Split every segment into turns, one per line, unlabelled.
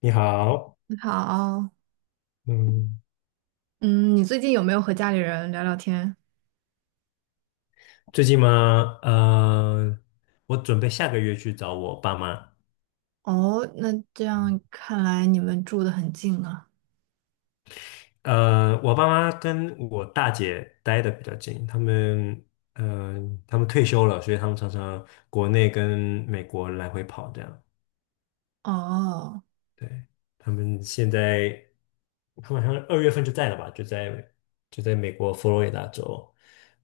你好。
你好，
嗯，
嗯，你最近有没有和家里人聊聊天？
最近吗？我准备下个月去找我爸妈。
哦，那这样看来你们住的很近啊。
我爸妈跟我大姐待的比较近，他们退休了，所以他们常常国内跟美国来回跑这样。
哦，
对，他们现在，他们好像二月份就在了吧，就在美国佛罗里达州，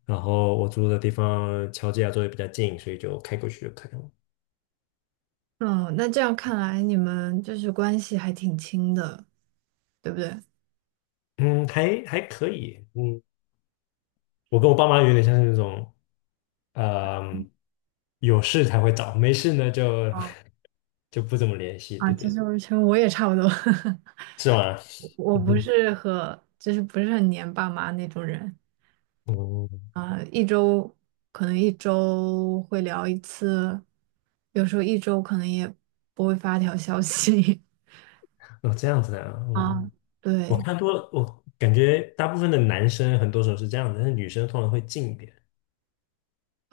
然后我住的地方乔治亚州也比较近，所以就开过去就可以了。
嗯，那这样看来你们就是关系还挺亲的，对不对？
嗯，还可以。嗯，我跟我爸妈有点像是那种，嗯、有事才会找，没事呢就
哦，
就不怎么联系。
啊，
对
其
对。
实我其实我也差不多。
是吗？
我不
嗯
是和不是很黏爸妈那种人，
哦，
可能一周会聊一次，有时候一周可能也不会发条消息。
哦，这样子的啊。哦，
啊，
我
对，
看多了，我感觉大部分的男生很多时候是这样的，但是女生通常会近一点。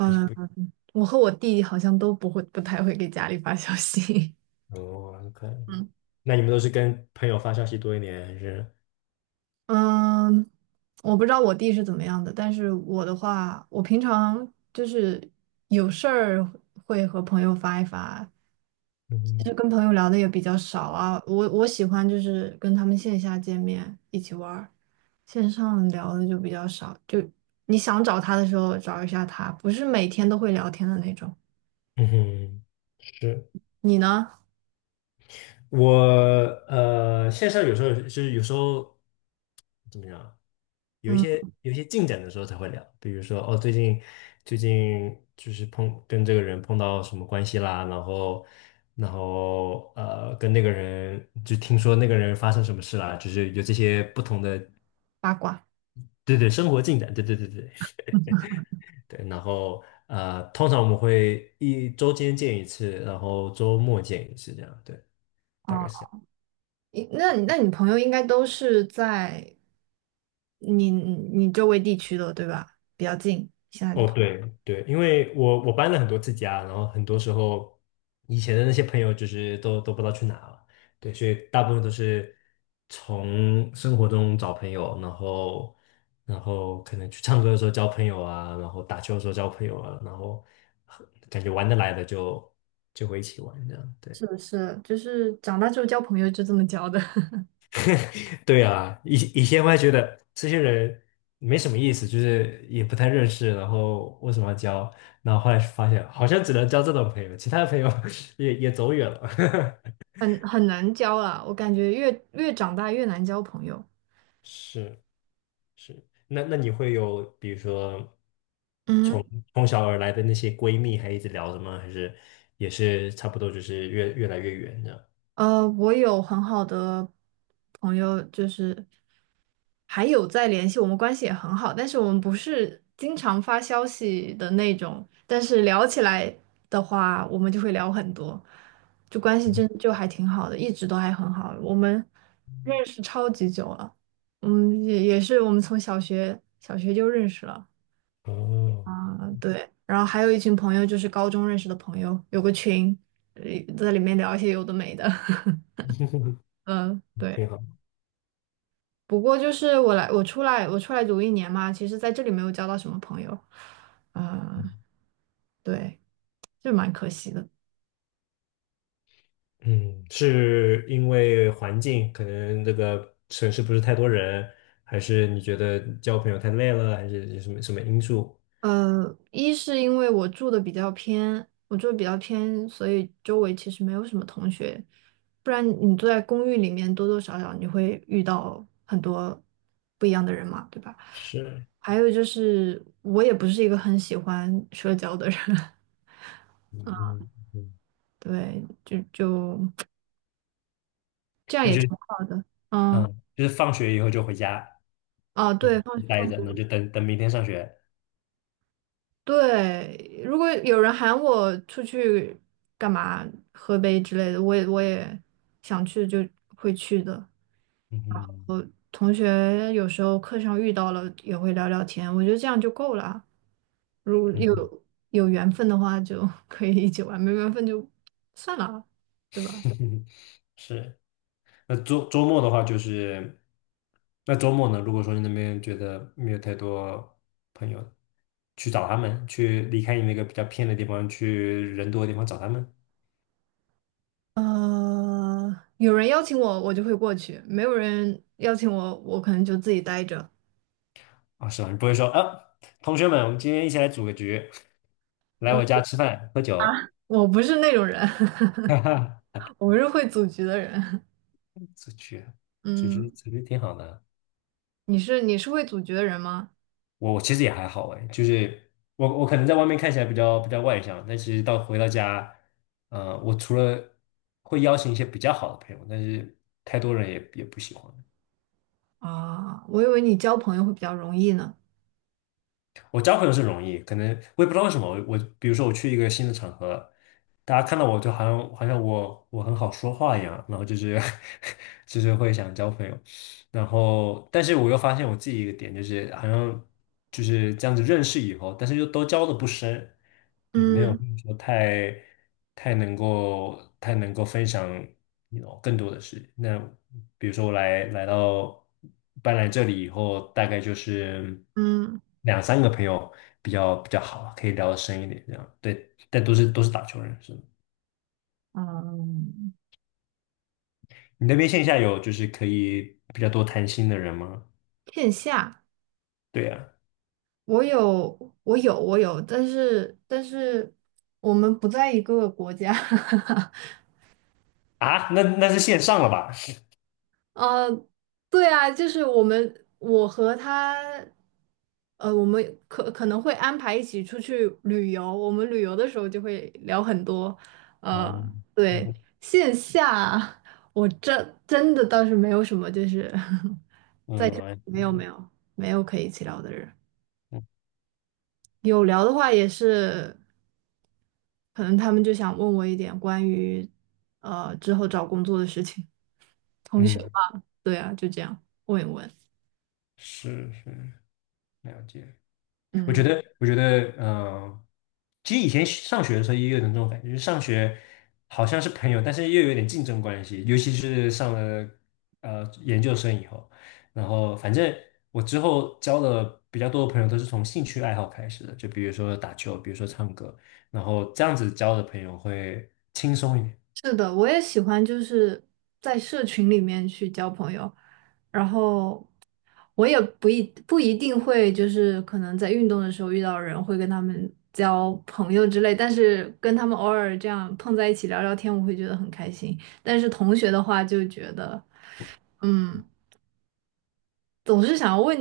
还是不。
我和我弟好像都不会，不太会给家里发消息。
哦 ，OK。
嗯，
那你们都是跟朋友发消息多一点，还是
嗯，我不知道我弟是怎么样的，但是我的话，我平常就是有事儿会和朋友发一发。其
嗯
实跟朋友聊的也比较少啊。我喜欢就是跟他们线下见面一起玩儿，线上聊的就比较少。就你想找他的时候找一下他，不是每天都会聊天的那种。
嗯哼。是。
你呢？
我线上有时候就是有时候怎么样，有一
嗯，
些有一些进展的时候才会聊。比如说哦，最近就是碰跟这个人碰到什么关系啦，然后跟那个人就听说那个人发生什么事啦，就是有这些不同的，
八卦。
对对，生活进展，对对对对对。然后通常我们会一周间见一次，然后周末见一次这样。对，大概是。这样。
诶，那你朋友应该都是在你周围地区的，对吧？比较近，现在的
哦，
朋，
对对，因为我搬了很多次家，然后很多时候以前的那些朋友就是都不知道去哪了。对，所以大部分都是从生活中找朋友。然后可能去唱歌的时候交朋友啊，然后打球的时候交朋友啊，然后感觉玩得来的就会一起玩这样。对。
是不是？就是长大之后交朋友就这么交的。
对啊，以前我还觉得这些人没什么意思，就是也不太认识，然后为什么要交？然后后来发现，好像只能交这种朋友，其他的朋友 也走远了。
很难交啊。我感觉越长大越难交朋友。
是是。那你会有比如说
嗯，
从小而来的那些闺蜜还一直聊着吗？还是也是差不多，就是越来越远这样？
我有很好的朋友，就是。还有在联系，我们关系也很好，但是我们不是经常发消息的那种，但是聊起来的话，我们就会聊很多，就关系真就还挺好的，一直都还很好。我们认识超级久了，嗯，也也是我们从小学就认识了，
哦，
嗯，对。然后还有一群朋友，就是高中认识的朋友，有个群，呃在里面聊一些有的没的。嗯，
挺
对。
好。
不过就是我来，我出来，我出来读一年嘛，其实在这里没有交到什么朋友，嗯，对，就蛮可惜的。
嗯，是因为环境，可能这个城市不是太多人，还是你觉得交朋友太累了，还是有什么什么因素？
一是因为我住的比较偏，所以周围其实没有什么同学，不然你住在公寓里面，多多少少你会遇到很多不一样的人嘛，对吧？
是。
还有就是我也不是一个很喜欢社交的人。
嗯嗯嗯。
对，就 这样
那
也
就
挺好的，嗯，
嗯，就是放学以后就回家。
哦，
嗯，
对，放
待着，
放。
那就等等明天上学。
对，如果有人喊我出去干嘛喝杯之类的，我也想去就会去的。
嗯
同学有时候课上遇到了也会聊聊天，我觉得这样就够了啊。如果
嗯
有缘分的话就 可以一起玩，没缘分就算了，对吧？
嗯。是。那周末的话，就是那周末呢，如果说你那边觉得没有太多朋友，去找他们，去离开你那个比较偏的地方，去人多的地方找他们。
有人邀请我，我就会过去；没有人邀请我，我可能就自己待着。
啊，是吧？你不会说啊，同学们，我们今天一起来组个局，来我家吃饭喝酒。
我不是那种人。
哈哈。
我不是会组局的人。
出去，出去，
嗯。
出去挺好的。
你是会组局的人吗？
我其实也还好哎，就是我可能在外面看起来比较外向，但其实到回到家，我除了会邀请一些比较好的朋友，但是太多人也不喜欢。
啊，我以为你交朋友会比较容易呢。
我交朋友是容易，可能我也不知道为什么，我比如说我去一个新的场合，大家看到我就好像我很好说话一样，然后就是 就是会想交朋友。然后，但是我又发现我自己一个点，就是好像就是这样子认识以后，但是又都交的不深。对，没有
嗯
说太能够分享你 更多的事。那比如说我来来到搬来这里以后，大概就是
嗯
两三个朋友比较好，可以聊的深一点这样。对，但都是打球人，是吗？
嗯，
你那边线下有就是可以比较多谈心的人吗？
线下
对呀。
我有我有，但是但是我们不在一个国家。
啊，那是线上了吧？
呃，对啊，就是我们，我和他，我们可能会安排一起出去旅游。我们旅游的时候就会聊很多，
啊，
呃，对，
嗯
线下我真真的倒是没有什么，就是
嗯
没有没有没有可以一起聊的人。
嗯，
有聊的话也是，可能他们就想问我一点关于之后找工作的事情，同学
嗯，
嘛，对啊，就这样问一问。
是是，了解。我觉
嗯。
得，其实以前上学的时候也有的这种感觉，就是上学好像是朋友，但是又有点竞争关系，尤其是上了研究生以后，然后反正我之后交的比较多的朋友都是从兴趣爱好开始的，就比如说打球，比如说唱歌，然后这样子交的朋友会轻松一点。
是的，我也喜欢，就是在社群里面去交朋友。然后我也不一定会，就是可能在运动的时候遇到人会跟他们交朋友之类，但是跟他们偶尔这样碰在一起聊聊天，我会觉得很开心。但是同学的话，就觉得嗯，总是想要问，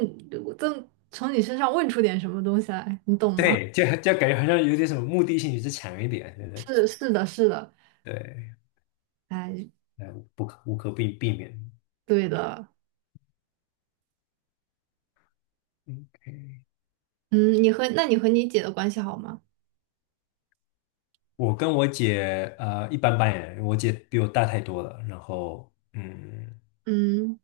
从你身上问出点什么东西来，你懂吗？
对，就感觉好像有点什么目的性就是强一点。对对
是是的，是的，
对。
哎，
不可无可避避免。
对的，
嗯，
嗯，你和那你和你姐的关系好吗？
我跟我姐一般般耶，我姐比我大太多了，然后嗯。
嗯。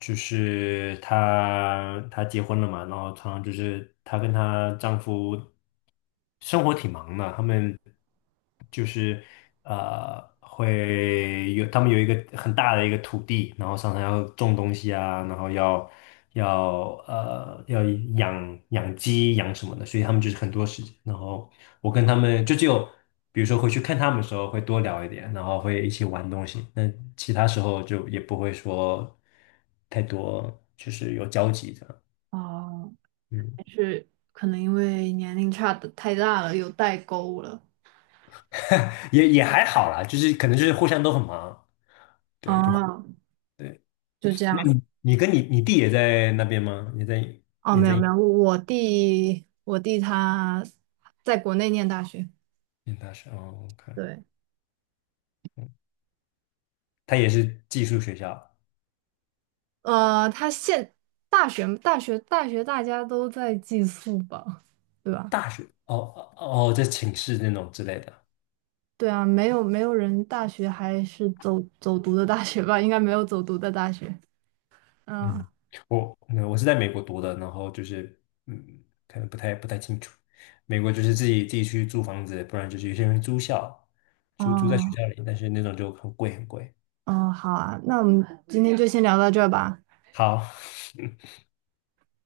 就是她结婚了嘛，然后常常就是她跟她丈夫生活挺忙的，他们就是他们有一个很大的一个土地，然后常常要种东西啊，然后要养鸡养什么的，所以他们就是很多时间，然后我跟他们就只有。比如说回去看他们的时候会多聊一点，然后会一起玩东西。那其他时候就也不会说。太多就是有交集的。
哦，
嗯，
可能因为年龄差的太大了，有代沟了。
也还好啦，就是可能就是互相都很忙。对，就
啊，
对。
就这
那
样子。
你跟你弟也在那边吗？也在
哦，
也
没有
在
没有，我弟他在国内念大学，
念大学哦，OK。
对，
嗯，他也是寄宿学校。
呃，他现大学大家都在寄宿吧，对吧？
大学哦哦。哦在寝室那种之类的。
对啊，没有没有人大学还是走读的大学吧？应该没有走读的大学。嗯，
嗯，那我是在美国读的，然后就是嗯，可能不太清楚。美国就是自己去租房子，不然就是有些人会租在学
嗯
校里，但是那种就很贵很贵。
嗯，好啊，那我们今天就先聊到这儿吧。
好，